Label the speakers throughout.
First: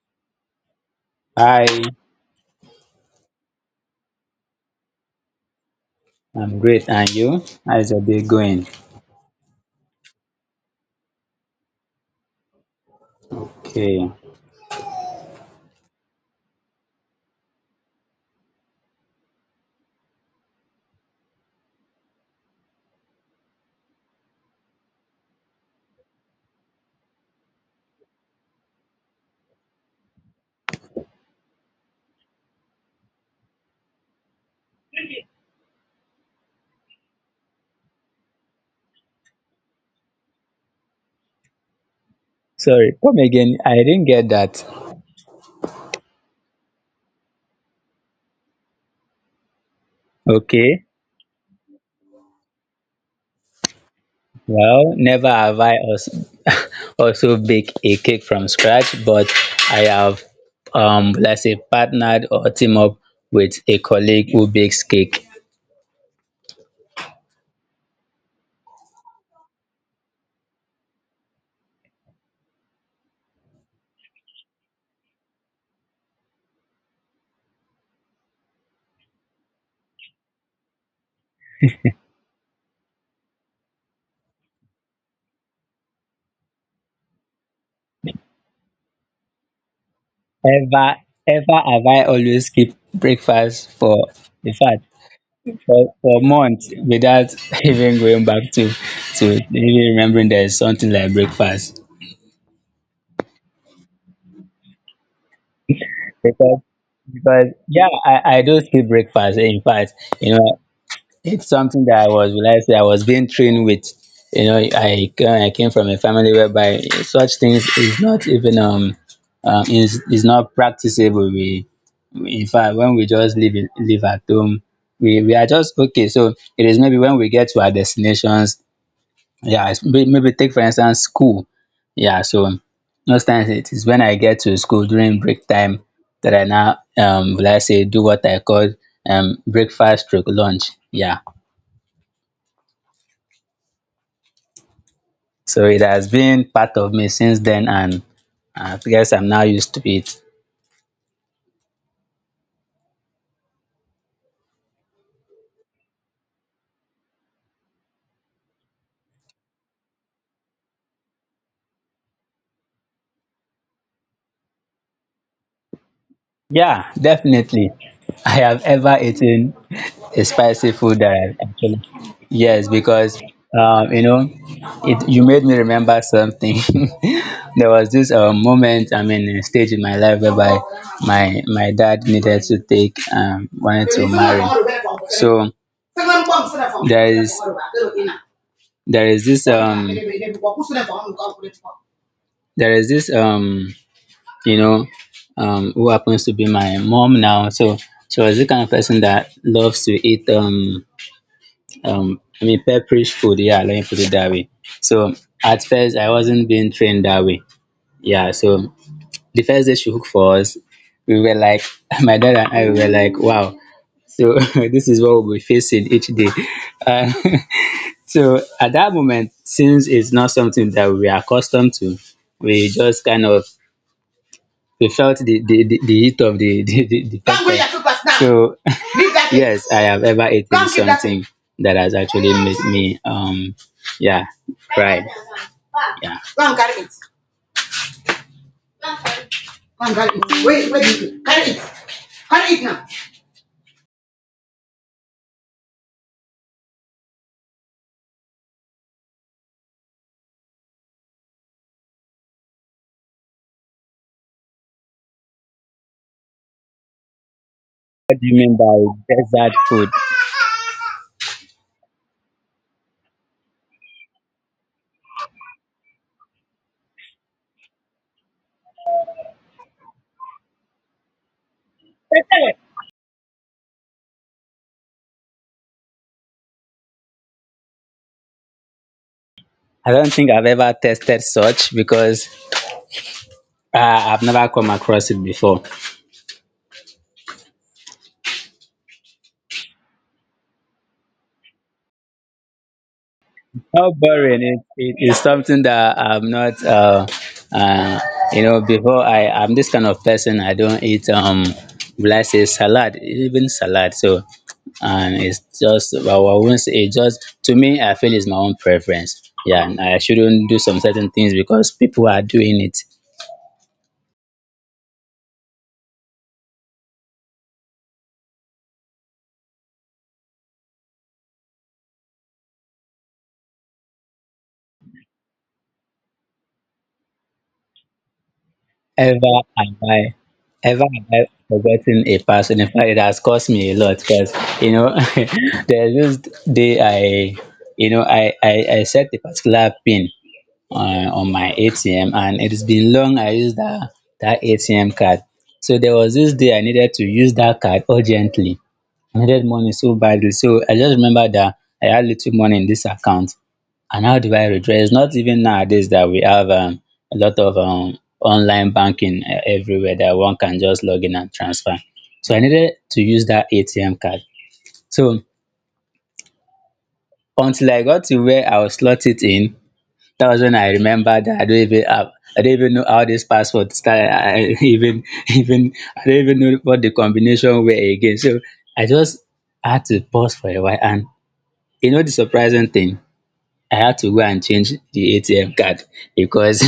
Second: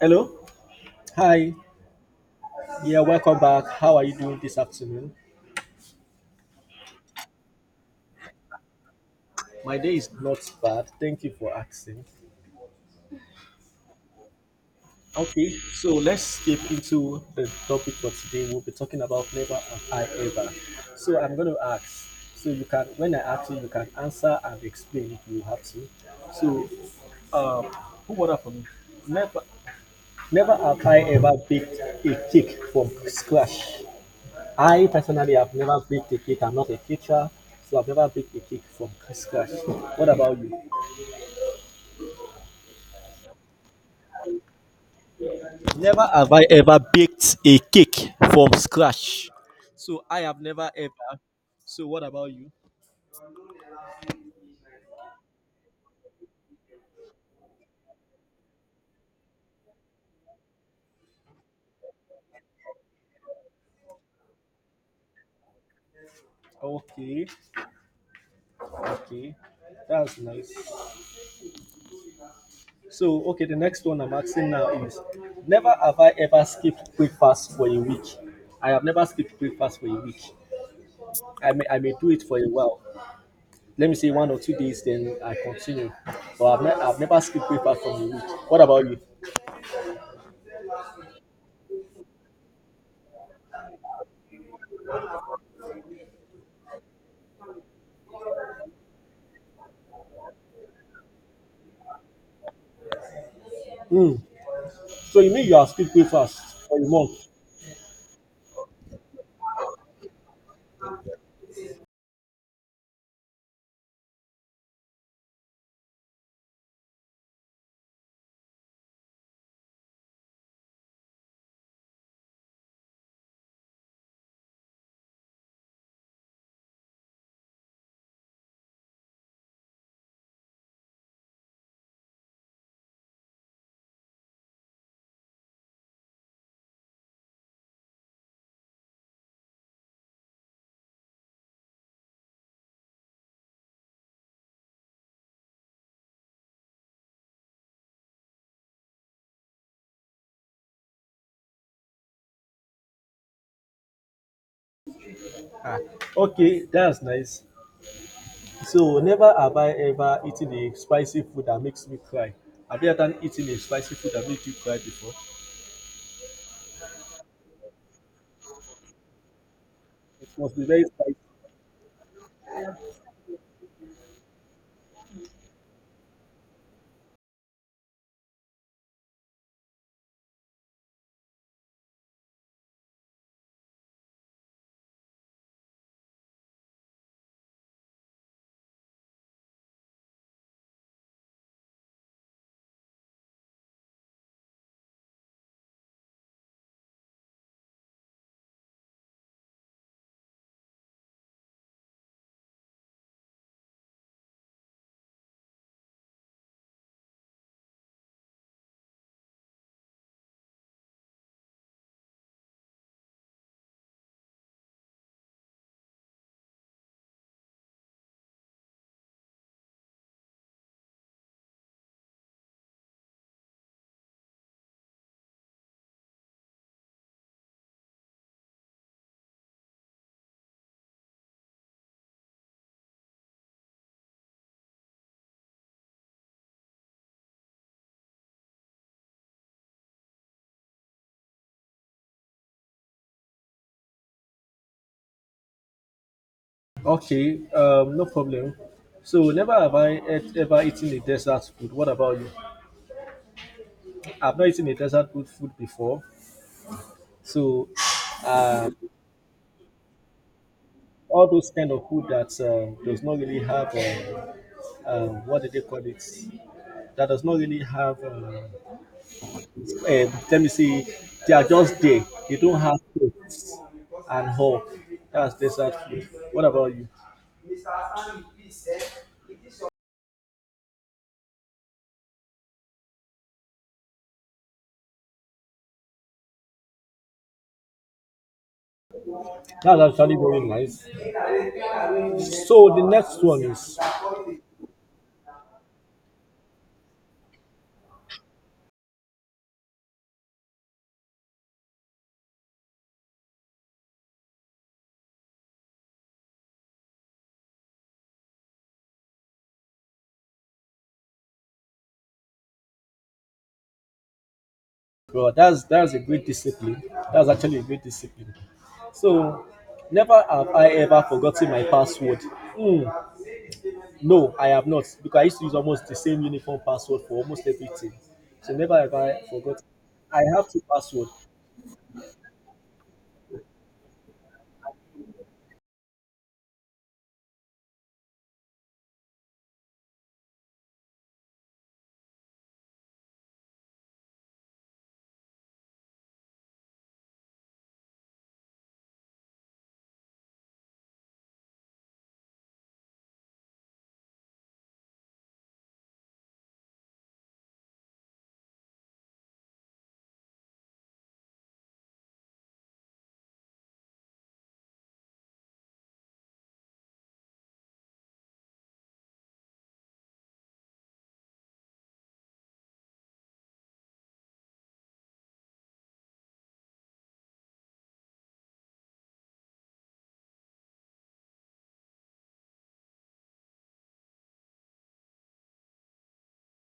Speaker 1: Hello. Hi.
Speaker 2: Hi,
Speaker 1: Yeah, welcome back. How are you doing this afternoon?
Speaker 2: I'm great. And you? How's your day going?
Speaker 1: My day is not bad. Thank you for asking.
Speaker 2: Okay.
Speaker 1: Okay, so let's skip into the topic for today. We'll be talking about never have I ever. So I'm going to ask. So you can, when I ask you, you can answer and explain if you have to. So, um, who ordered for me? Never, never have I ever baked a cake from scratch. I personally have never baked a cake. I'm not a teacher, so I've never baked a cake from scratch. What about you?
Speaker 2: Sorry, come again. I didn't get that.
Speaker 1: Never have I ever baked a cake from scratch. So I have never
Speaker 2: Okay.
Speaker 1: ever. So what about you?
Speaker 2: Well, never have I also, also baked a cake from scratch, but I have, let's say, partnered or team up with a colleague who bakes cake.
Speaker 1: Okay, okay, that's nice. So, okay, the next one I'm asking now is never have I ever skipped breakfast for a week. I have never skipped breakfast for a week. I may do it for a while. Let me say 1 or 2 days, then I continue. But I've never skipped breakfast from a week. What about you?
Speaker 2: Ever, ever have I always skipped breakfast for, in fact, for months without even going back to even remembering there's something like breakfast.
Speaker 1: Hmm. So you mean you have skipped breakfast for a month?
Speaker 2: But yeah, I do skip breakfast. In fact, you know, it's something that I was realized that I was being trained with. You know, I came from a family whereby such things is not even is not practicable. We in fact when we just live at home, we are just okay. So it is maybe when we get to our destinations yeah, it's maybe take for instance school. Yeah, so most times it is when I get to school during break time that I now will I say do what I call breakfast stroke lunch. Yeah. So it has been part of me since then and I guess I'm now used to it.
Speaker 1: Ah, okay, that's nice. So never have I ever eaten a spicy food that makes me cry. Have you ever eaten a spicy food that makes you cry before?
Speaker 2: Yeah, definitely. I have ever eaten a
Speaker 1: It must be
Speaker 2: spicy
Speaker 1: very
Speaker 2: food that
Speaker 1: spicy.
Speaker 2: I actually yes, because you know, it you made me remember something. There was this moment, I mean, a stage in my life whereby my dad needed to take wanted to marry. So there is there is this um there is this you know, who happens to be my mom now. So she was the kind of person that loves to eat, I mean, pepperish food. Yeah, let me put it that way. So at first, I wasn't being trained that way. Yeah, so the first day she cooked for us, we were like, my dad and I were like, wow. So this is what we'll be facing each day. Uh, so at that moment, since it's not something that we are accustomed to, we just kind of we felt the heat of the the Come get pepper. Your papers now. So leave that thing. Yes, I have ever eaten come give that something that has actually made me yeah cry. Yeah. Go and carry it. Go and carry it. Wait, wait. Carry it. Carry it now.
Speaker 1: Okay, no problem. So never have I ever eaten a desert food. What about you? I've not eaten a desert food before. So,
Speaker 2: You mean
Speaker 1: um,
Speaker 2: by desert food?
Speaker 1: all those kind of food that does not really have, what do they call it, that does not really have, let me see, they are just there, they don't have taste, and hope that's desert food. What about you?
Speaker 2: I don't think I've ever tested such because I've never come across it before.
Speaker 1: That's actually very nice. So the next one is,
Speaker 2: How boring it is something that I'm not uh you know before I I'm this kind of person I don't eat will I say salad even salad so and it's just well, I won't say it just to me I feel it's my own preference yeah and I shouldn't do some certain things because people are doing it.
Speaker 1: well, that's a great discipline, that's actually a great discipline. So never have I ever forgotten my password. Hmm. No, I have not because I used to use almost the same uniform password for almost everything. So never have I
Speaker 2: Ever
Speaker 1: forgotten.
Speaker 2: have I
Speaker 1: I have two
Speaker 2: ever have I
Speaker 1: passwords.
Speaker 2: forgotten a person. In fact, it has cost me a lot because you know there's this day I you know I set a particular pin on my ATM and it has been long I used that ATM card. So there was this day I needed to use that card urgently. I needed money so badly. So I just remember that I had little money in this account. And how do I withdraw? Not even nowadays that we have a lot of online banking everywhere that one can just log in and transfer. So I needed to use that ATM card. So until I got to where I will slot it in, that was when I remembered that I don't even know how this password started. I even I don't even know what the combination were again. So I just had to pause for a while. And you know the surprising thing, I had to go and change the ATM card because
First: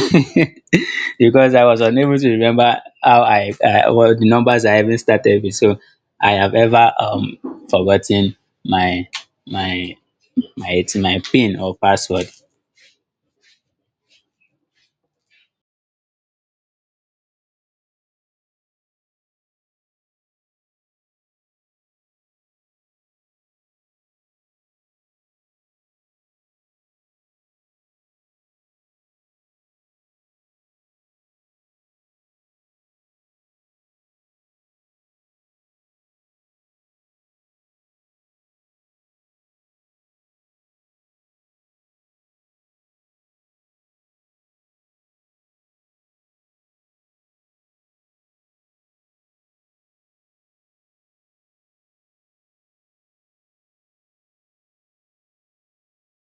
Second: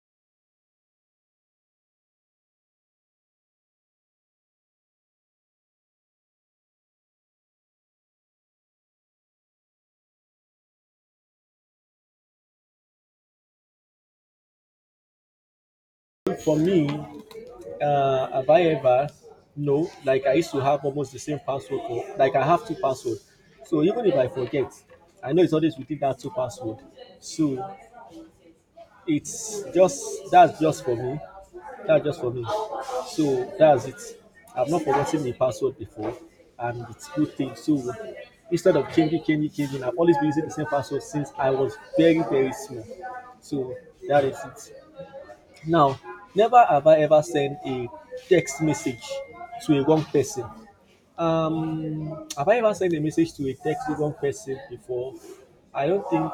Speaker 2: because I was unable to remember I what the numbers I even started with. So I have ever forgotten my my my it's my pin or password.
Speaker 1: For me, have I ever? No, like I used to have almost the same password for, like I have two passwords. So even if I forget, I know it's always within that two password. So it's just, that's just for me. That's just for me. So that's it. I've not forgotten my password before, and it's good thing. So instead of changing, changing, changing, I've always been using the same password since I was very, very small. So that is it. Now, never have I ever sent a text message to a wrong person. Have I ever sent a message to a text to wrong person before? I don't think.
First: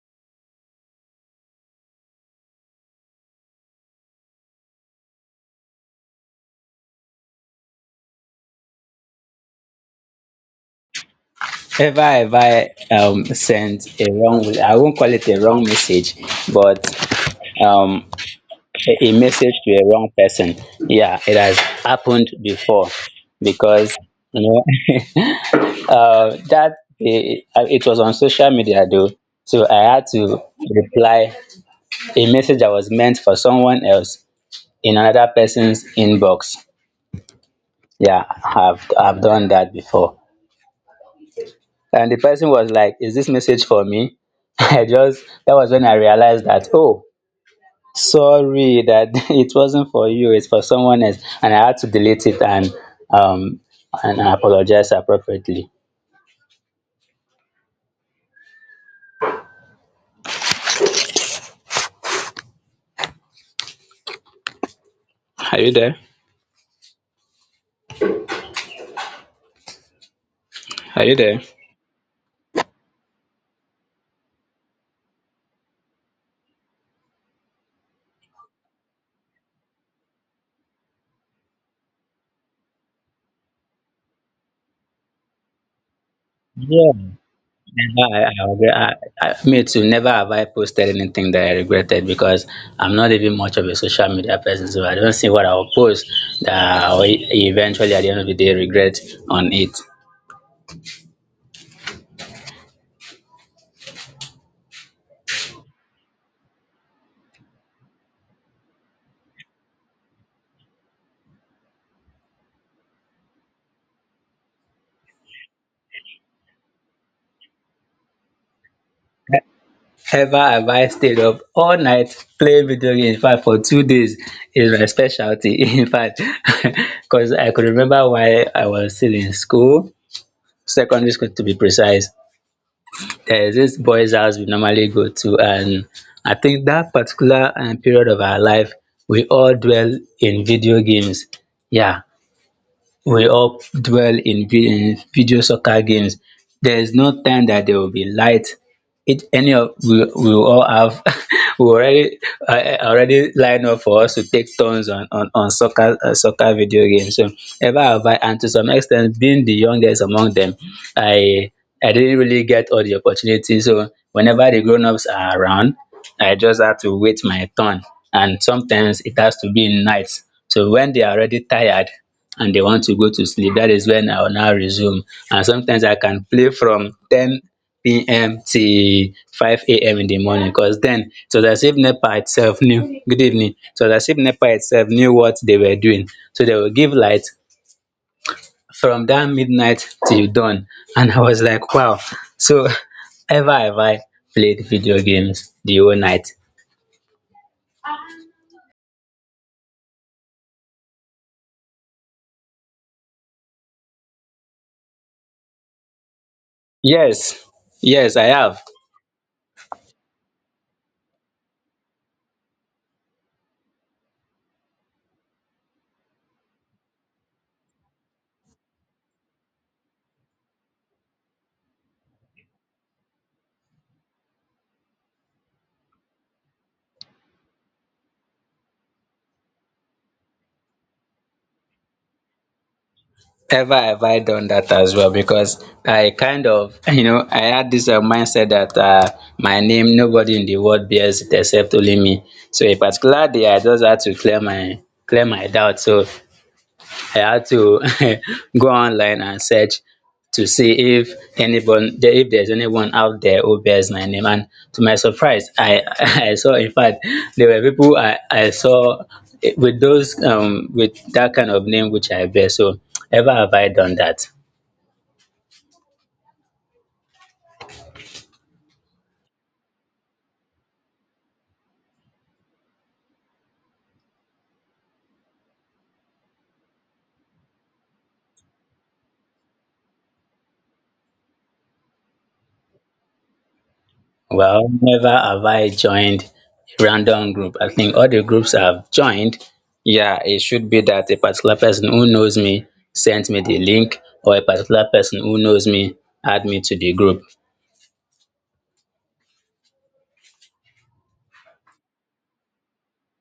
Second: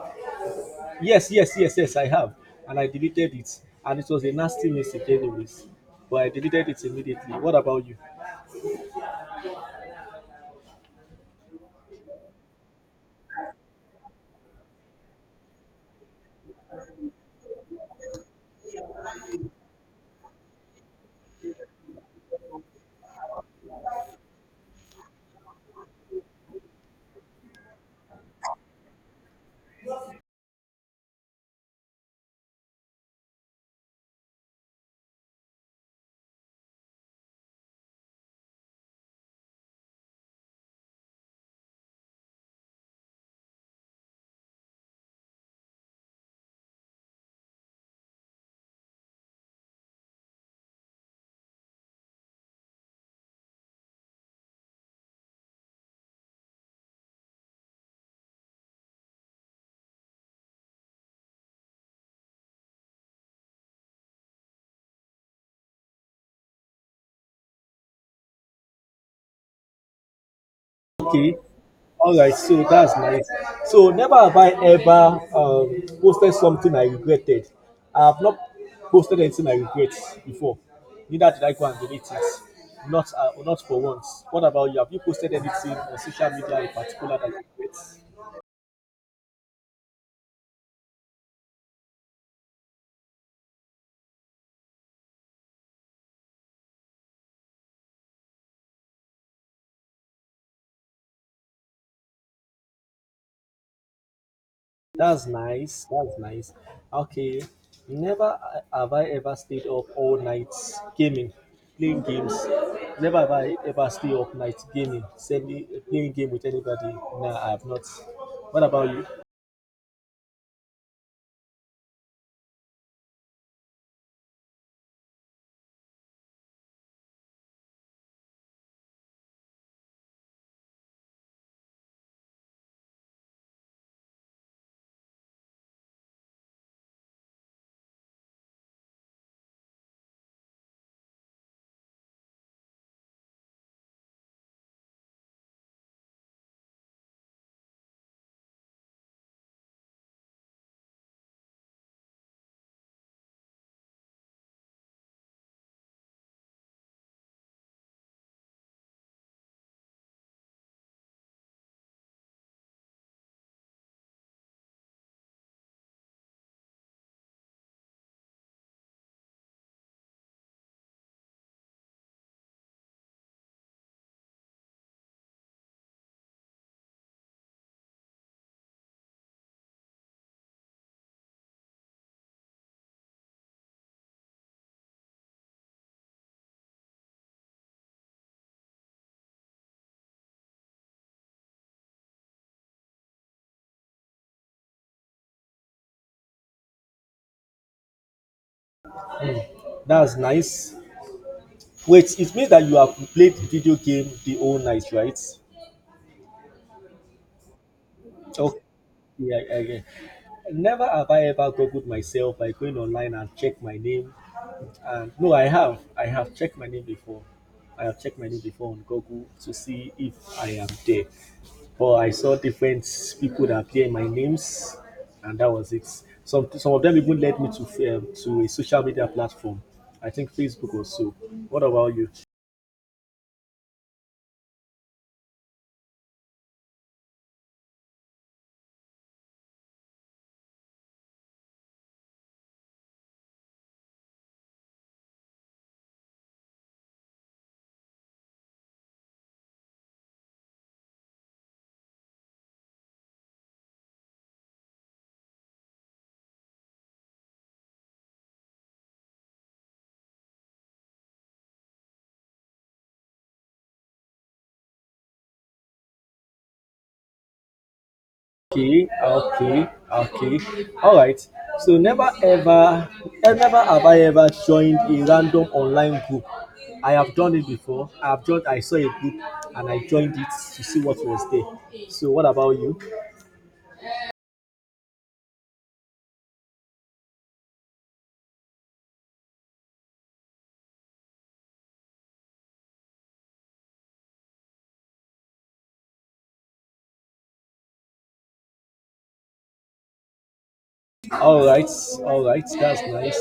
Speaker 1: Yes, yes, yes, yes, I have. And I deleted it. And it was a nasty message, anyways. But I deleted it immediately. What about you?
Speaker 2: Ever have I sent a wrong I won't call it a wrong message, but um a message to a wrong person. Yeah, it has happened before because you know uh, that it was on social media though. So I had to reply a message that was meant for someone else in another person's inbox. Yeah, I've done that before. And the person was like, is this message for me? I just that was when I realized that, oh, sorry that it wasn't for you, it's for someone else. And I had to delete it um and apologize appropriately. Are you there? Are you
Speaker 1: Okay.
Speaker 2: there?
Speaker 1: All right. So that's nice. So never have I ever, posted something I regretted. I have not posted anything I regret before. Neither did I go and delete it. Not for once. What about you? Have you posted anything on social media in
Speaker 2: Yeah.
Speaker 1: particular that you regret?
Speaker 2: Never, I, agree. I, me too. Never have I posted anything that I regretted because I'm not even much of a social media person, so I don't see what I'll post that eventually at the end of the day regret on it.
Speaker 1: That's nice. That's nice. Okay. Never have I ever stayed up all night gaming, playing games. Never have I ever stayed up night gaming, sending playing game with anybody. Nah, I have not. What about you?
Speaker 2: Ever have I stayed up all night playing video games? In fact, for two days is my specialty. In fact, because I could remember why I was still in school, secondary school to be precise. There is this boys house we normally go to and I think that particular period of our life we all dwell in video games. Yeah, we all dwell in video soccer games, there is no time that there will be light. It any of we will all have we already I already line up for us to take turns on soccer soccer video games. So ever have I and to some extent being the youngest among them, I I didn't really get all the opportunities. So whenever the grown ups are around, I just have to wait my turn. And sometimes it has to be in night. So when they are already tired, and they want to go to sleep. That is when I will now resume. And sometimes I can play from 10 p.m. till 5 a.m. in the morning because then it was as if NEPA itself knew. Good evening. It was as if NEPA itself knew what they were doing. So they will give light from that midnight till dawn. And I was like, wow. So ever have I played video games the whole night?
Speaker 1: That's nice. Wait, it means that you have played video game the whole night, right?
Speaker 2: Yes, yes, I
Speaker 1: Okay.
Speaker 2: have.
Speaker 1: Yeah, yeah, yeah. Never have I ever googled myself by going online and check my name. And no, I have. I have checked my name before. I have checked my name before on Google to see if I am there. But I saw different people that appear in my names, and that was it. Some of them even led me to, to a social media platform. I think Facebook or so. What about you?
Speaker 2: Ever have I done that as well because I kind of, you know, I had this mindset that my name, nobody in the world bears it except only me. So a particular day, I just had to clear my doubt. So I had to go online and search to see if if there's anyone out there who bears my name. And to my surprise, I saw, in fact, there were people I saw with those, with that kind of name which I bear. So ever have I done that?
Speaker 1: Okay, okay, okay. All right. So never ever, never have I ever joined a random online group. I have done it before. I have joined. I saw a group and I joined it to see what was there. So what about you?
Speaker 2: Well, never have I joined a random group. I think all the groups I've joined, yeah, it should be that a particular person who knows me sent me the link, or a particular person who knows me add me to the group.
Speaker 1: All right, all right. That's nice.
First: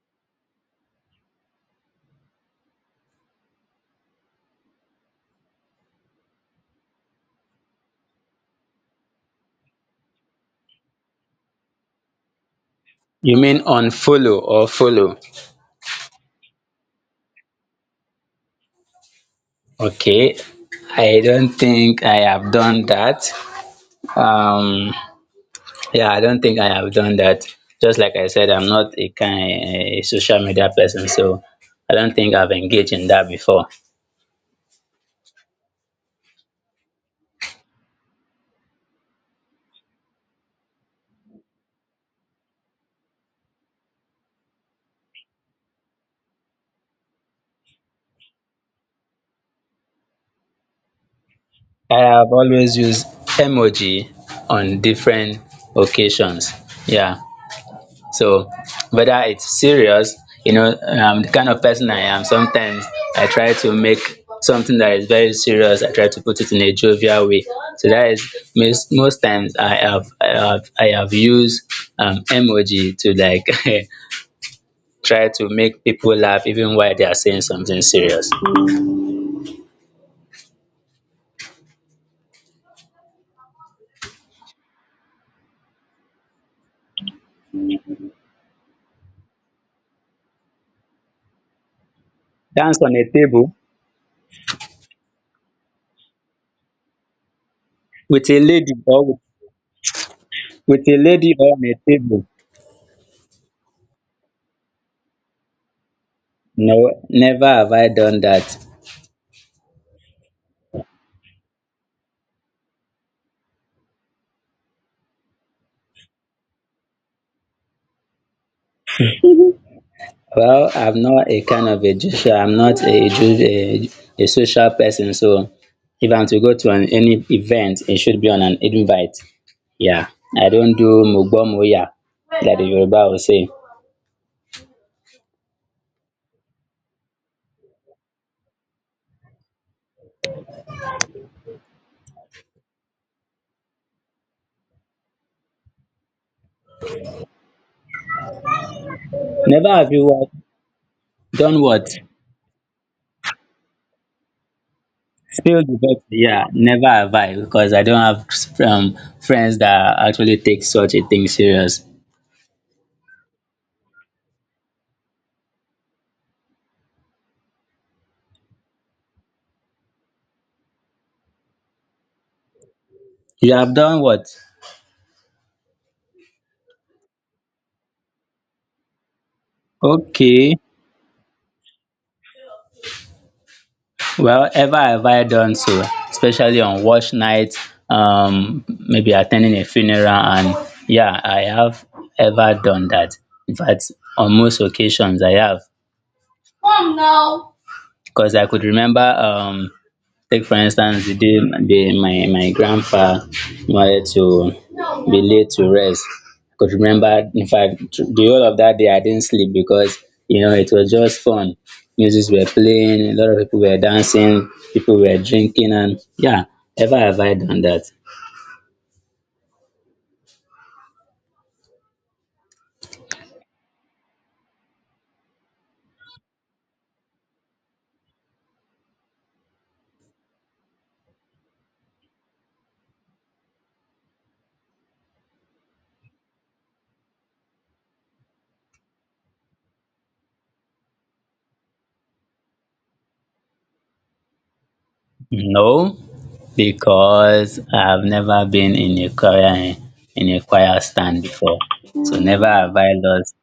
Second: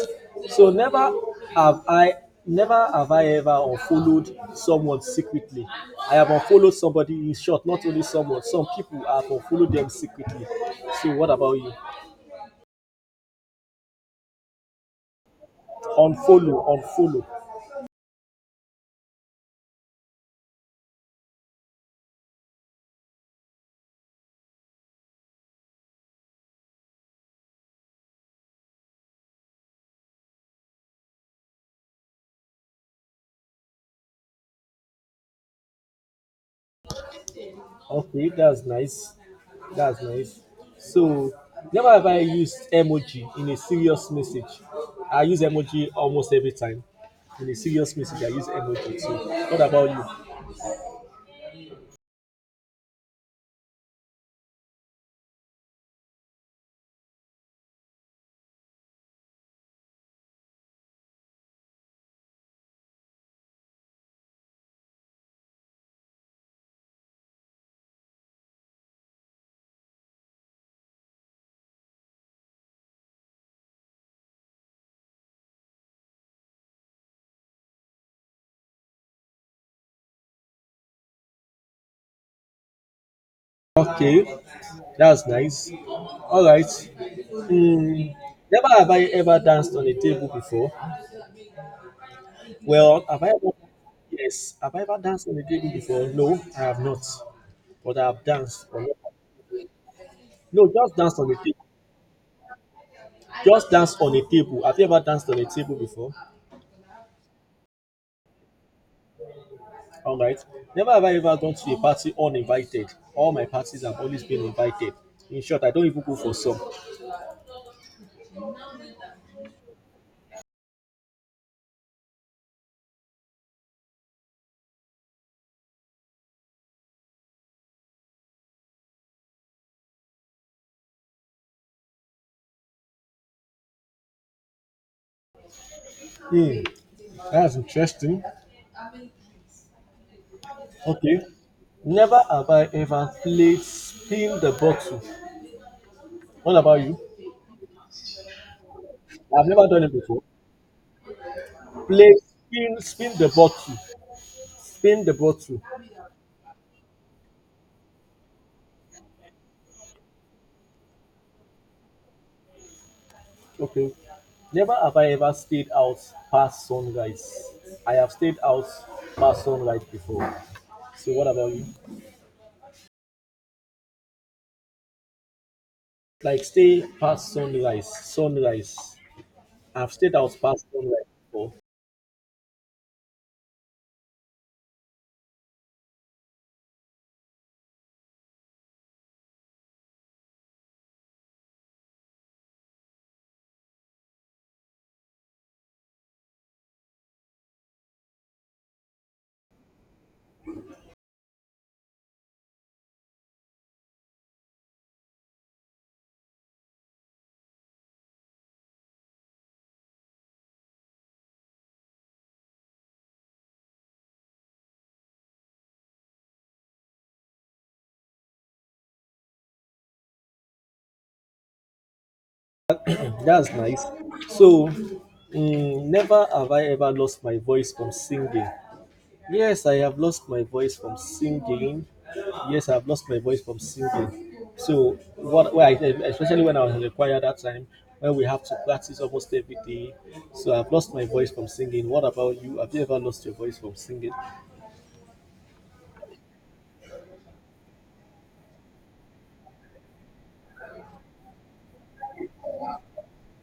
Speaker 1: So have I, never have I ever unfollowed someone secretly. I have unfollowed somebody. In short, not only someone, some people I have unfollowed them secretly. So what about you?
Speaker 2: You mean unfollow or follow?
Speaker 1: Unfollow, unfollow.
Speaker 2: Okay, I don't think I have done that. Um, yeah, I don't think I have done that. Just like I said, I'm not a kind a social media person, so I don't think I've engaged in that before.
Speaker 1: Okay, that's nice. That's nice. So never have I used emoji in a serious message. I use emoji almost every time. In a serious message, I use emoji too. What about you?
Speaker 2: I have always used emoji on different occasions. Yeah. So whether it's serious, you know, the kind of person I am, sometimes I try to make something that is very serious, I try to put it in a jovial way. So that is most times I have used emoji to like try to make people laugh even while they are saying something serious.
Speaker 1: Okay, that's nice. All right. Never have I ever danced on a table before.
Speaker 2: Dance on
Speaker 1: Well,
Speaker 2: a
Speaker 1: have I ever?
Speaker 2: table
Speaker 1: Yes, have I ever danced on a table before? No, I have not. But I have
Speaker 2: with a
Speaker 1: danced
Speaker 2: lady
Speaker 1: on.
Speaker 2: or
Speaker 1: No,
Speaker 2: with
Speaker 1: just
Speaker 2: a
Speaker 1: danced on
Speaker 2: lady
Speaker 1: a
Speaker 2: on
Speaker 1: table.
Speaker 2: a table.
Speaker 1: Just dance on a table. Have you ever danced on a table before?
Speaker 2: No, never have I done that.
Speaker 1: All right. Never have I ever gone to a party uninvited. All my parties have always been invited. In short, I don't even go for some.
Speaker 2: Well, I'm not a kind of a I'm not a, a social person. So if I'm to go to an, any event, it should be on an invite. Yeah, I don't do mugbomoya that the Yoruba will say.
Speaker 1: Hmm. That's interesting. Okay. Never have I ever played spin the bottle. What about you? I've never
Speaker 2: Never
Speaker 1: done
Speaker 2: have
Speaker 1: it
Speaker 2: you
Speaker 1: before.
Speaker 2: what, done what?
Speaker 1: Play spin the bottle. Spin the bottle.
Speaker 2: Spilled? The best. Yeah, never have I because I don't have friends that actually take such a thing serious.
Speaker 1: Okay. Never have I ever stayed out past sunrise. I have stayed out past sunrise before. So what about you?
Speaker 2: You have done what?
Speaker 1: Like stay past sunrise. Sunrise. I've stayed out
Speaker 2: Okay.
Speaker 1: past sunrise before.
Speaker 2: Well, ever have I done so, especially on wash nights, maybe attending a funeral, and yeah, I have ever done that. In fact, on most occasions, I have. Come now. Because I could remember take for instance the day the my grandpa wanted to be laid to rest. I could remember, in fact, the whole of that day I didn't sleep because you know it was just fun. Musics were playing, a lot of people were dancing, people were drinking, and yeah, ever have I done that?
Speaker 1: That's nice. So never have I ever lost my voice from singing. Yes, I have lost my voice from singing. Yes, I've lost my voice from singing. So what, where I, especially when I was in the choir that time, when we have to practice almost every day. So I've lost my voice from singing. What about you? Have you ever lost your voice from singing?
Speaker 2: No, because I've never been in a choir stand before. So never have I lost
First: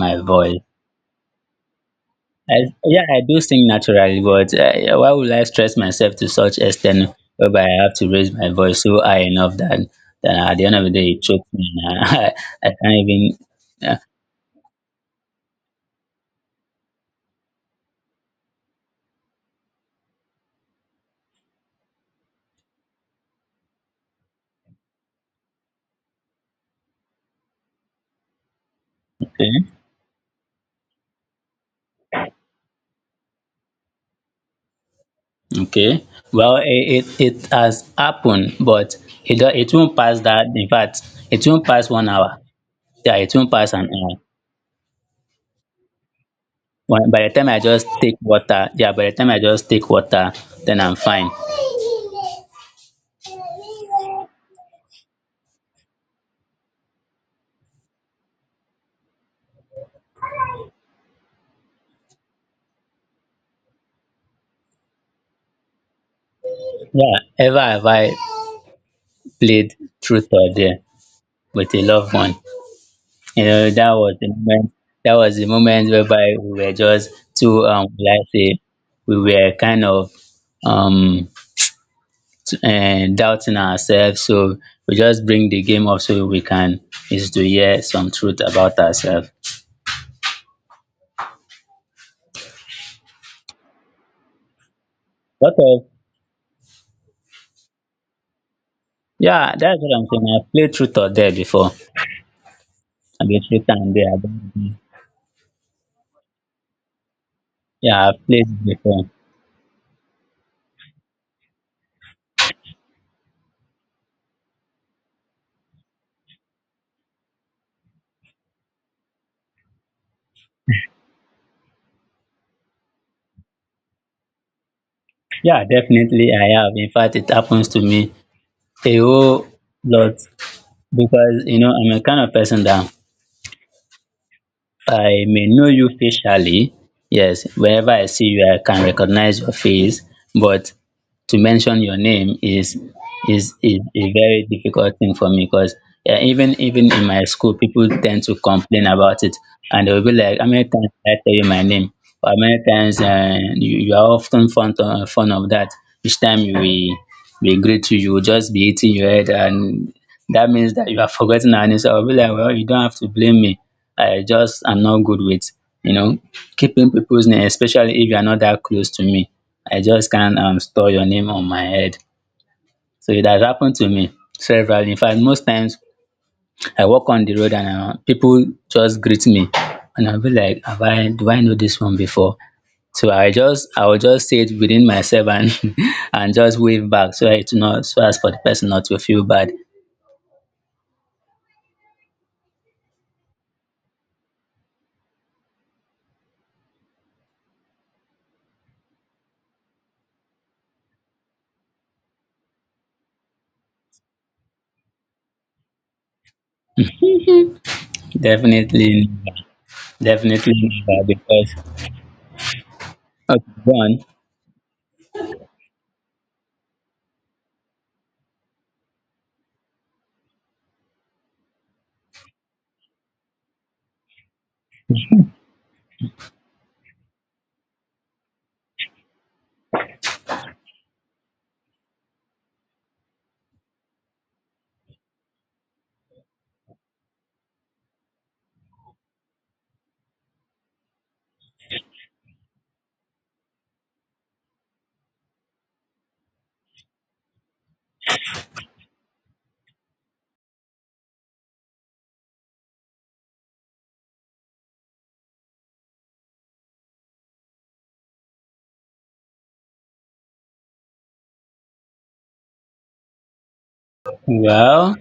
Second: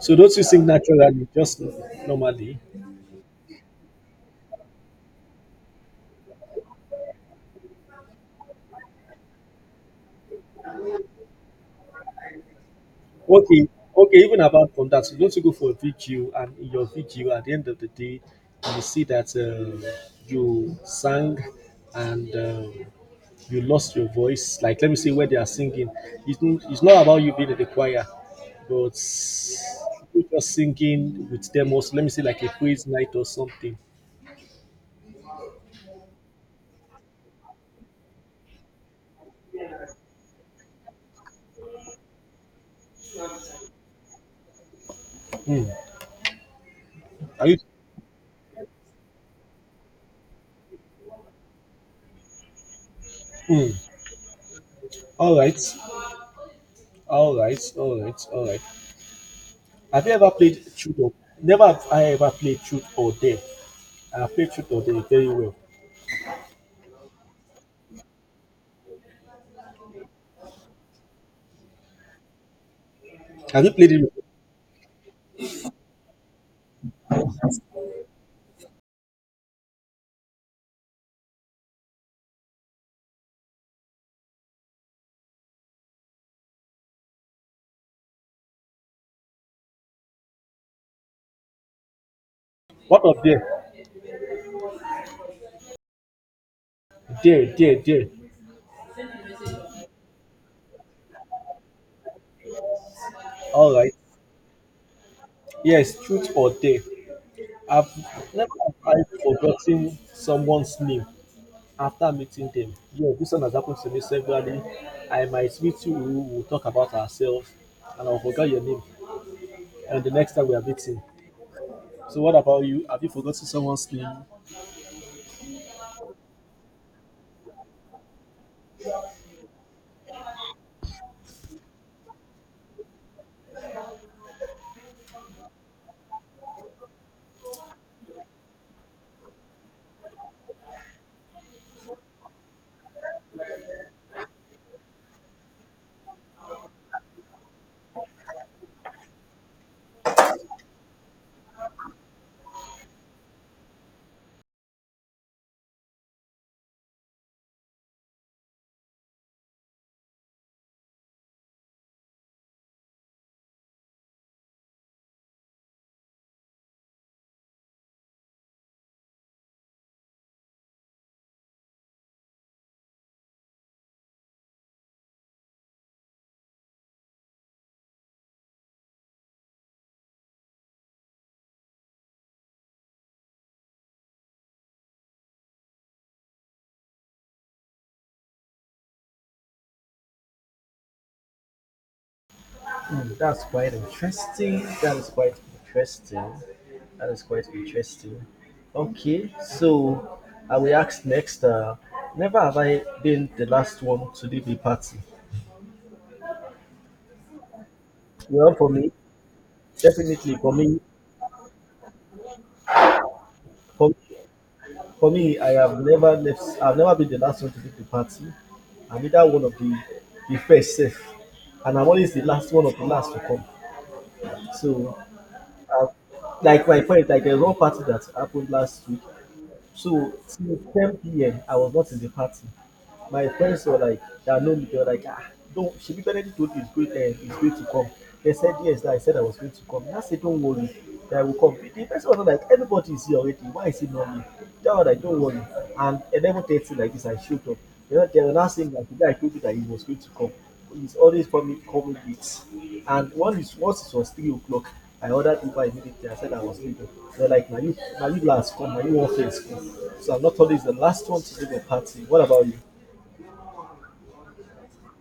Speaker 1: So don't you
Speaker 2: voice.
Speaker 1: sing naturally, just normally?
Speaker 2: I yeah, I do sing naturally, but why would I stress myself to such extent whereby I have to raise my voice so high enough that at the end of the day it chokes me and I, I can't even.
Speaker 1: Okay,
Speaker 2: Yeah.
Speaker 1: okay, even about from that, you don't go for a video? And in your video, at the end of the day, you see that, you sang, and, you lost your voice. Like, let me say where they are singing. It's not about you being in the choir, but
Speaker 2: Okay.
Speaker 1: you just singing with them also. Let me say like a praise night or something.
Speaker 2: Okay. Well, it has happened, but it won't pass that. In fact, it won't pass 1 hour. Yeah, it won't pass an hour.
Speaker 1: Hmm.
Speaker 2: By the time
Speaker 1: Are you?
Speaker 2: I just take water, yeah, by the time I just take water, then I'm fine.
Speaker 1: Hmm. All right, all right, all right, all right. Have you ever played truth or never? Have I ever played truth or dare? And I played truth or there very well.
Speaker 2: Yeah, ever have I played truth or dare? With a loved one. You
Speaker 1: Have
Speaker 2: know,
Speaker 1: you
Speaker 2: that
Speaker 1: played it
Speaker 2: was
Speaker 1: before?
Speaker 2: the moment that was the moment whereby we were just too like say we were kind of um doubting ourselves. So we just bring the game up so we can is to hear some truth about ourselves.
Speaker 1: What of there?
Speaker 2: But of
Speaker 1: There, there, there.
Speaker 2: yeah, that's what I'm saying. I've played truth or dare before. I've been truth
Speaker 1: All
Speaker 2: and
Speaker 1: right.
Speaker 2: dare. I don't know.
Speaker 1: Yes, truth or dare. I've
Speaker 2: Yeah, I've played
Speaker 1: never
Speaker 2: it before.
Speaker 1: have forgotten someone's name after meeting them. Yeah, this one has happened to me severally. I might meet you, we will talk about ourselves, and I'll forget your name. And the next time we are meeting. So, what about you? Have you forgotten someone's name?
Speaker 2: Yeah, definitely I have. In fact, it happens to me a whole lot. Because you know I'm a kind of person that I may know you facially. Yes, wherever I see you, I can recognize your face. But to mention your name is a very difficult thing for me because yeah, even in my school, people tend to complain about it, and they'll be like, "How many times did I tell you my name? Or how many times you are often fond fond of that? Each time we greet you, you will just be hitting your head, and that means that you are forgetting our name." So I'll be like, "Well, you don't have to blame me." I just am not good with, you know, keeping people's name, especially if you are not that close to me. I just can't store your name on my head. So it has happened to me several. In fact, most times I walk on the road and people just greet me, and I'll be like, "Have I? Do I know this one before?" So I will just say it within myself and and just wave back so it not so as for the person not to feel bad.
Speaker 1: Hmm, that's quite interesting. That is quite interesting. That is quite interesting. Okay, so I will ask next. Never have I been the last one to leave a party. Well, for me,
Speaker 2: Definitely, never.
Speaker 1: definitely for
Speaker 2: Definitely
Speaker 1: me,
Speaker 2: never because okay, go
Speaker 1: for me,
Speaker 2: on.
Speaker 1: I have never left. I've never been the last one to leave the party. I'm either one of the first safe, and I'm always the last one of the last to come. So, uh, like my friend, like there's one party that happened last week. So since 10 p.m., I was not in the party. My friends were like, that know me, they were like, ah, don't shebi Benedict told you it's going, it's going to come. They said yes that I said I was going to come, and I said don't worry that I will come. The person was not like, everybody is here already, why is it not me. They were like, don't worry. And 11:30 like this, I showed up. They were now saying like, the guy told you that he was going to come, he's always coming late. And one is once it was 3 o'clock, I ordered Uber immediately. I said I was leaving. They are like, now you, now you last come. Now you want first come. So I'm not always the last one to leave the party. What about you?
Speaker 2: Well,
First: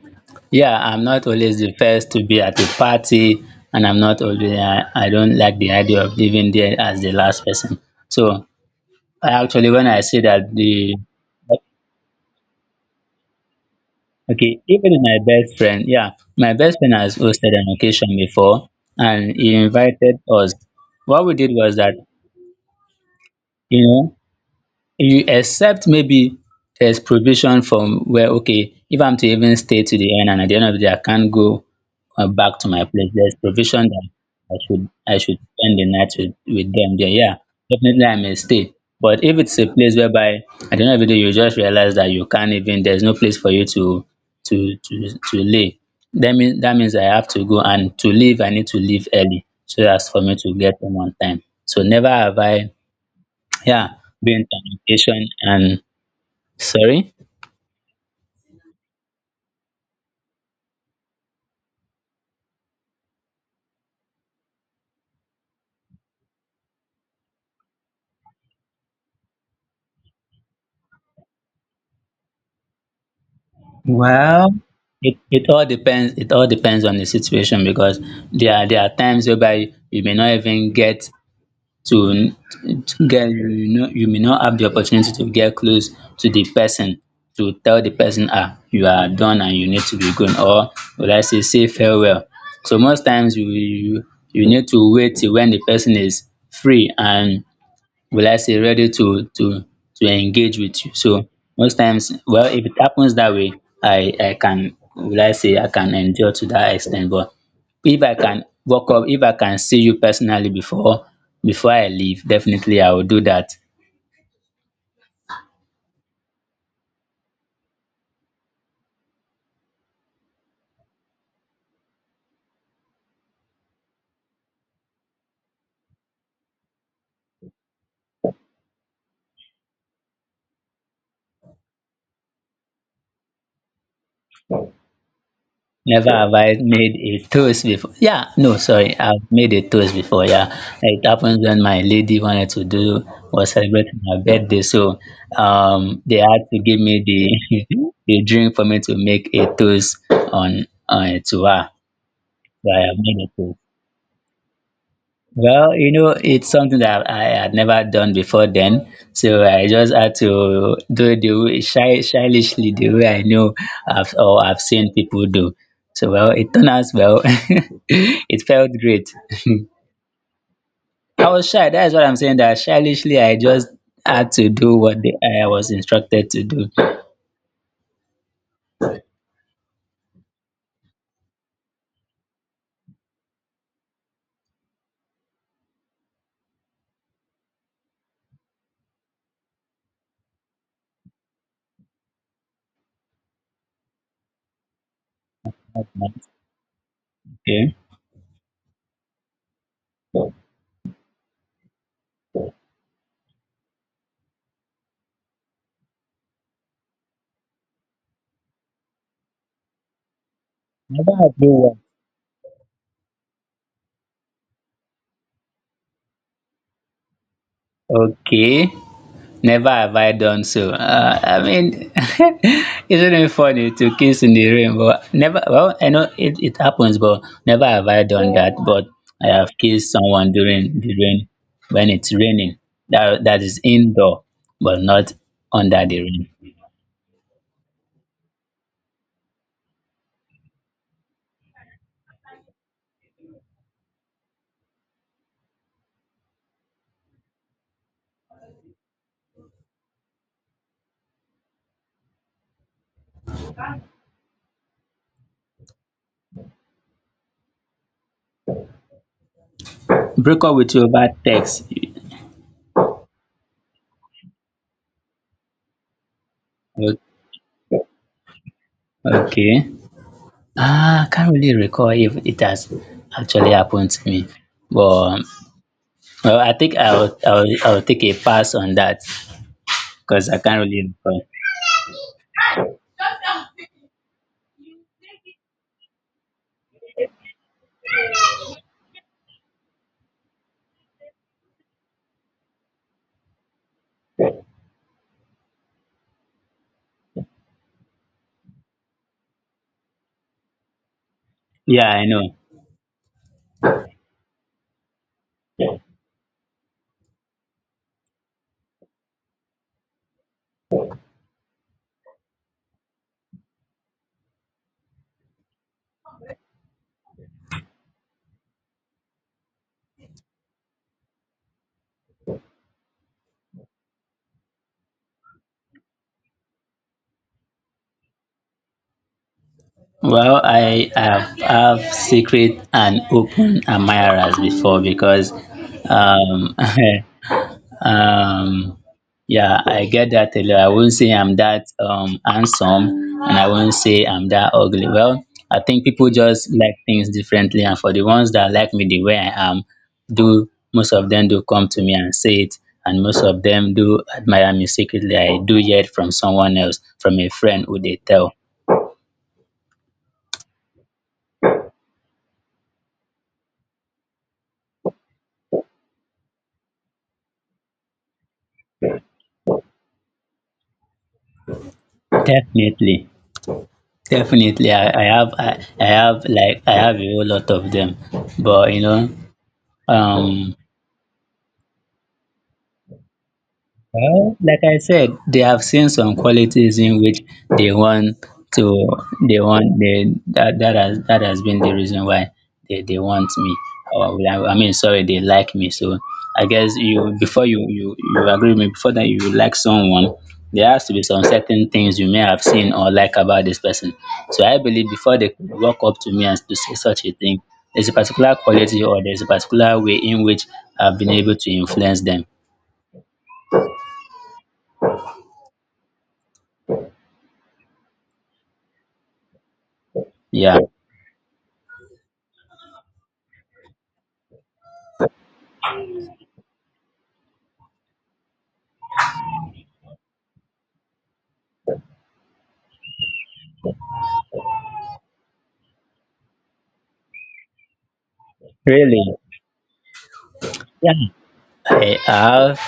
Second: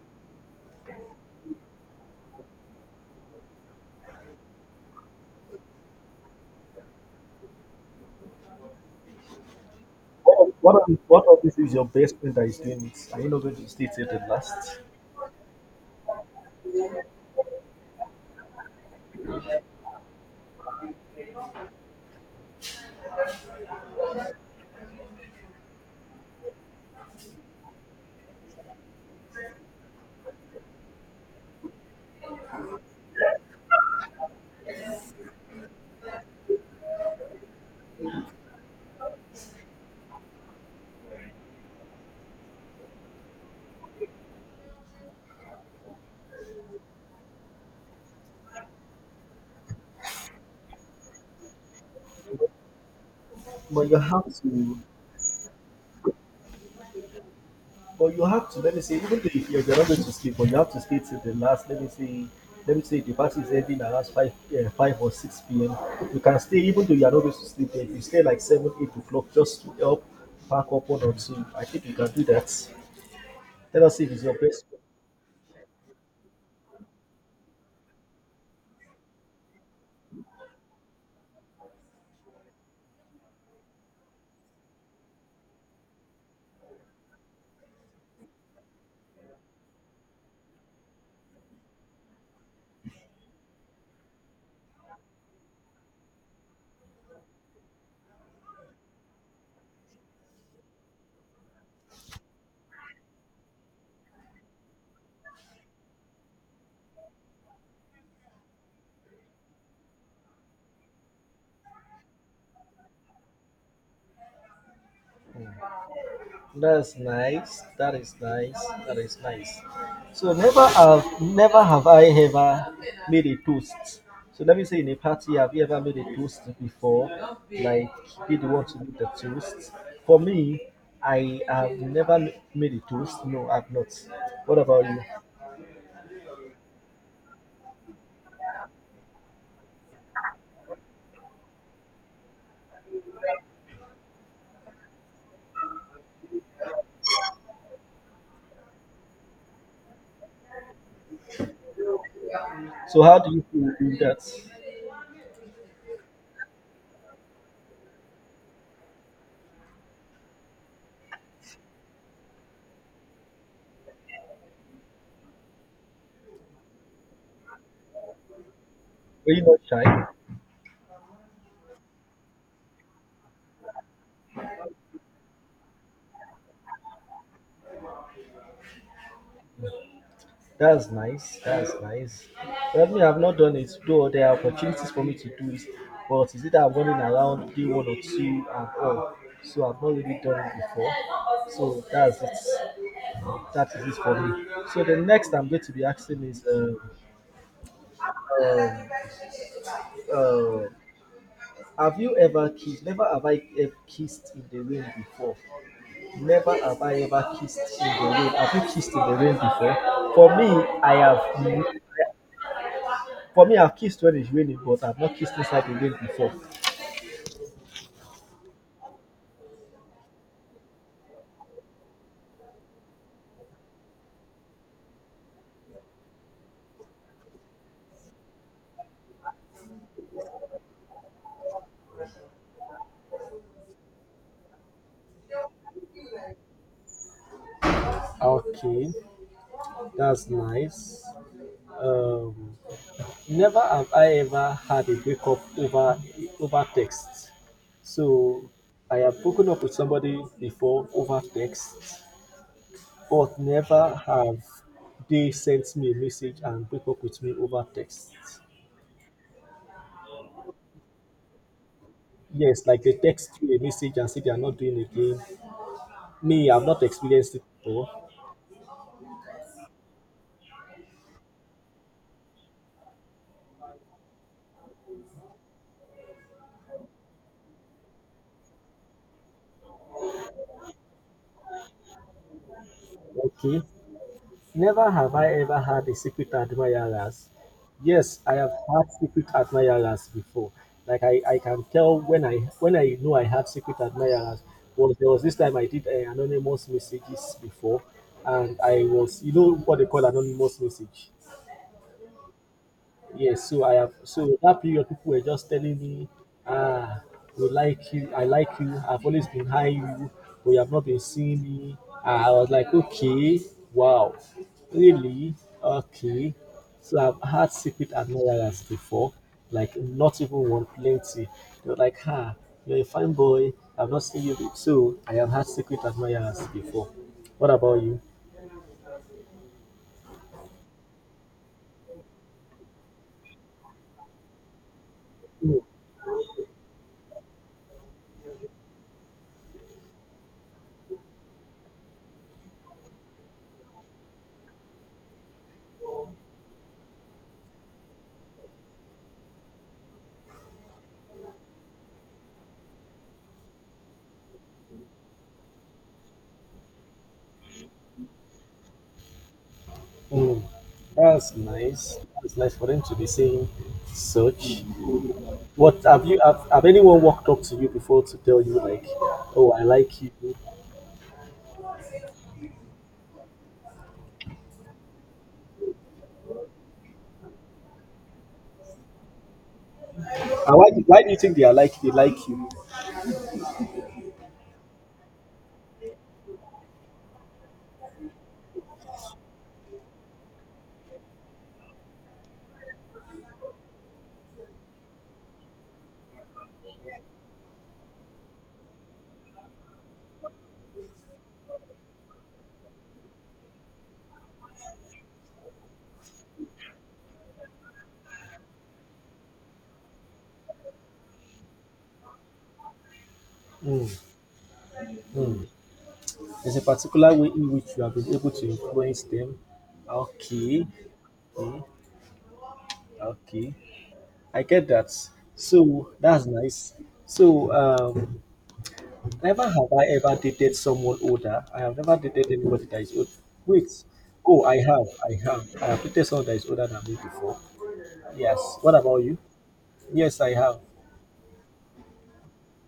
Speaker 2: yeah, I'm not always the first to be at a party, and I'm not always, I don't like the idea of living there as the last person. So, I actually, when I see
Speaker 1: What
Speaker 2: that
Speaker 1: of, what
Speaker 2: the,
Speaker 1: of, what of this is your best friend that is doing it? Are you not going to stay till the
Speaker 2: okay,
Speaker 1: last?
Speaker 2: even my best friend, yeah, my best friend has hosted an occasion before, and he invited us. What we did was that, you know, you accept maybe there's provision from where okay if I'm to even stay to the end and at the end of the day I can't go back to my place. There's provision that I should spend the night with them there. Yeah, definitely I may stay, but if it's a place whereby at the end of the day you just realize that you can't even there's no place for you to to lay. That means that means I have to go and to leave. I need to leave early so as for me to get home on time, so never have I, yeah,
Speaker 1: But you have
Speaker 2: being
Speaker 1: to,
Speaker 2: communication and sorry.
Speaker 1: but you have to, let me say, even though if you're not going to sleep, but you have to stay till the last. Let me say, let me say the party is ending around 5, 5 or 6 p.m. You can stay, even though you're not going to sleep, if you stay like 7, 8 o'clock just to help pack up one or two, I think you can do that. Let us see if it's your
Speaker 2: Well,
Speaker 1: best.
Speaker 2: it all depends. It all depends on the situation because there are times whereby you may not even get to get, you know, you may not have the opportunity to get close to the person to tell the person ah you are done and you need to be going or would I say say farewell. So most times you need to wait till when the person is free and will I say, ready to engage with you. So most times, well, if it happens that way, I can will I say I can endure to that extent. But if I can walk up, if I can see you personally before I leave, definitely I will do that.
Speaker 1: That's nice. That is nice. That is nice. So never have I ever made a toast. So let me say, in a party, have you ever made a toast before? Like, did you want to make the toast? For me, I have never made a toast. No, I've not. What about you?
Speaker 2: Never have I made a toast before. Yeah, no, sorry. I've made a toast before. Yeah, like, it happened when my lady wanted to do was celebrating her birthday, so they had to give me the the drink for me to make a toast on to her. So I have
Speaker 1: So how
Speaker 2: made
Speaker 1: do
Speaker 2: a
Speaker 1: you
Speaker 2: toast.
Speaker 1: feel doing that?
Speaker 2: Well, you know, it's something that I had never done before then, so I just had to do the way shylessly the way I know I've or I've seen people do. So well, it turned out well. It felt great.
Speaker 1: Were you not shy?
Speaker 2: I was shy. That's what I'm saying. That shylessly, I just had to do what the, I was instructed to do.
Speaker 1: That's nice. That's nice. Let me, I've not done it, though there are opportunities for me to do it. But is it that I'm running around day one or two and all? So I've not really done it before. So that's it. That is it for me. So the next I'm going to be asking is,
Speaker 2: Okay.
Speaker 1: um, uh, have you ever kissed? Never have I ever kissed in the rain before. Never have I ever kissed in the rain. Have you kissed in the rain before? For me, I
Speaker 2: Never had
Speaker 1: have.
Speaker 2: no
Speaker 1: For me, I've kissed when it's raining, but I've not kissed inside the rain before.
Speaker 2: one. Okay. Never have I done so. I mean, isn't it funny to kiss in the rain? But never, well, I know it, it happens, but never have I done that. But I have kissed someone during the rain when it's raining. That is indoor, but not under the rain.
Speaker 1: Okay, that's nice. Um, never have I ever had a breakup over text. So I have broken up with somebody before over text, but never have they sent me a message and break up with me over text.
Speaker 2: Break up with you over text.
Speaker 1: Yes, like they text you a message and say they are not doing again. Me, I've not
Speaker 2: O-
Speaker 1: experienced it before.
Speaker 2: Okay. Ah, I can't really recall if it has actually happened to me. But well, I think I'll take a pass on that, because I can't really recall.
Speaker 1: Okay. Never have I ever had a secret admirers. Yes, I have had secret admirers before. Like, I can tell when I know I have secret admirers. Was there was this time I did anonymous messages before, and I was you know what they call anonymous message.
Speaker 2: Yeah, I know.
Speaker 1: Yes, so I have, so that period people were just telling me, ah, we like you, I like you, I've always been high you, but you have not been seeing me. Ah, I was like, okay, wow, really, okay. So I've had secret admirers before, like not even one, plenty. They're like, ah, you're a fine boy, I've not seen you. Be-" So I have had secret admirers before. What about you?
Speaker 2: Well, I have secret and open admirers before because um um yeah, I get that a lot. I won't say I'm that handsome and I won't say I'm that ugly. Well, I think people just like things differently, and for the ones that like me the way I am, do most of them do come to me and say it, and most of them do admire me secretly. I do hear it from someone else, from a friend who they tell.
Speaker 1: Mm, that's nice. That's nice for them to be saying such. What, have you have anyone walked up to you before to tell you like, oh, I like you? And
Speaker 2: Definitely. Definitely. I have like I have a whole lot of them. But you know, um
Speaker 1: why do you think they are like they like you?
Speaker 2: well, like I said, they have seen some qualities in which they want to, they want, they, that, that has been the reason why they want me. Or, I mean, sorry, they like me. So I guess you, you agree with me, before that you like someone, there has to be some certain things you may have seen or like about this person. So I believe before they could walk up to me and to say such a thing, there's a particular quality or there's a particular way in which I've been able to influence them.
Speaker 1: Mm, mm. There's a particular way in which you have been able to influence them.
Speaker 2: Yeah.
Speaker 1: Okay, okay, okay. I get that. So that's nice. So never have I ever dated someone older. I have never dated anybody that is old. Wait. Oh, I have. I have. I have dated someone that is older than me before. Yes. What about
Speaker 2: Really?
Speaker 1: you? Yes, I have.
Speaker 2: Yeah, I have,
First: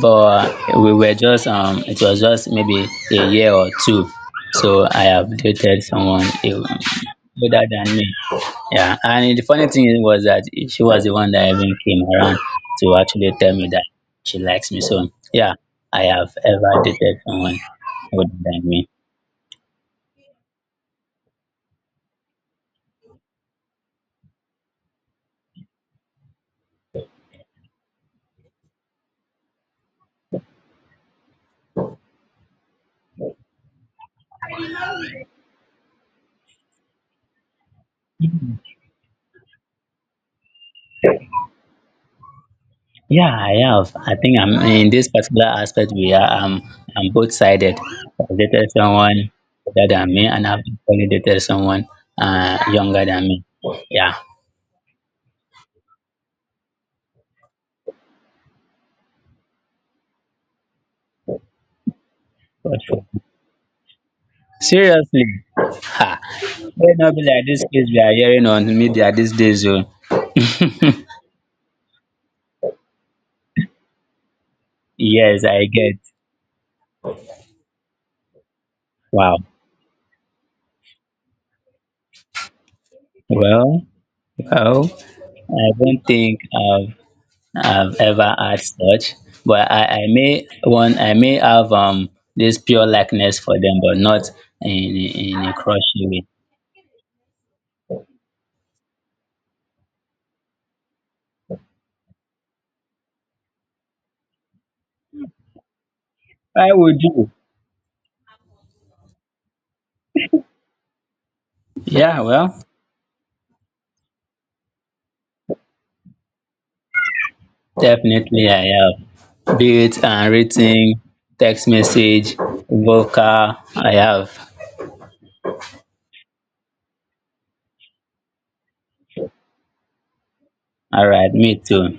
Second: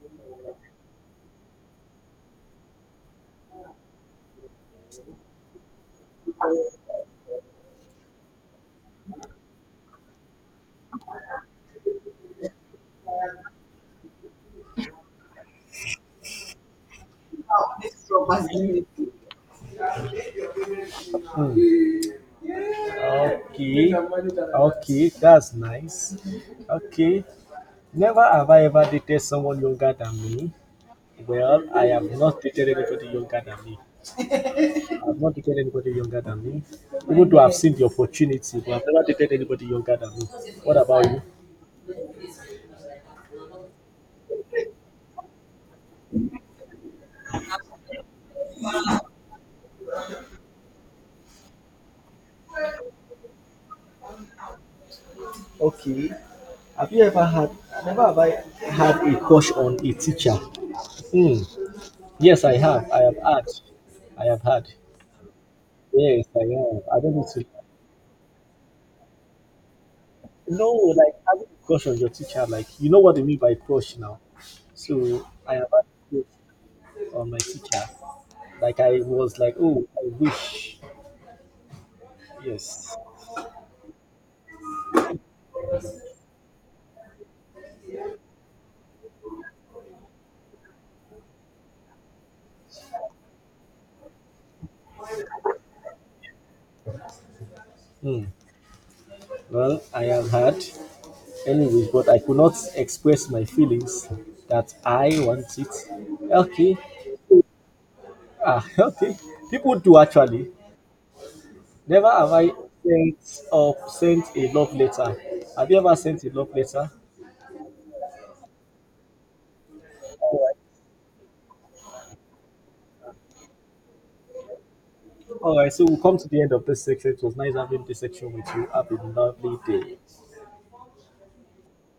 Speaker 2: but we were just it was just maybe a year or two. So I have dated someone eh, older than me. Yeah, and the funny thing was that she was the one that even came around to actually tell me that she likes me. So yeah, I have ever dated someone older than me.
Speaker 1: Hmm. Okay. Okay. That's nice. Okay. Never have I ever dated someone younger than me. Well, I have not dated anybody younger than me. I've not dated anybody younger than me. Even though I've seen the opportunity, but I've never dated anybody younger than me. What about you?
Speaker 2: Yeah, I have. I think I'm in this particular aspect we are I'm both sided. I dated someone older than me and I've only dated someone younger than me. Yeah.
Speaker 1: Okay. Have you ever had? Never have I had a crush on a teacher. Hmm. Yes, I
Speaker 2: But
Speaker 1: have. I have had. I have had.
Speaker 2: seriously, ha
Speaker 1: Yes, I have.
Speaker 2: may
Speaker 1: I
Speaker 2: not
Speaker 1: don't
Speaker 2: be
Speaker 1: need to.
Speaker 2: like this case we are hearing on media these days. Oh.
Speaker 1: No, like having a crush on your teacher, like you know what I mean by crush now. So
Speaker 2: Yes,
Speaker 1: I
Speaker 2: I
Speaker 1: have had
Speaker 2: get.
Speaker 1: a crush on my teacher. Like I was
Speaker 2: Wow.
Speaker 1: like, oh, I wish. Yes.
Speaker 2: Well, well, I don't think I've ever had such, but I may have this pure likeness for them, but not in a crushing way.
Speaker 1: Hmm. Well, I have had anyways, but I could not express my feelings that I want it.
Speaker 2: I
Speaker 1: Okay,
Speaker 2: would do.
Speaker 1: ah, okay. People do actually. Never
Speaker 2: Yeah,
Speaker 1: have I
Speaker 2: well,
Speaker 1: sent or sent a love letter. Have you ever sent a love letter?
Speaker 2: definitely I have. Be it
Speaker 1: All right.
Speaker 2: written, text message, vocal, I have.
Speaker 1: All right. So we'll come to the end of this section. It was nice having this section with you. Have a lovely day.
Speaker 2: All right, me too.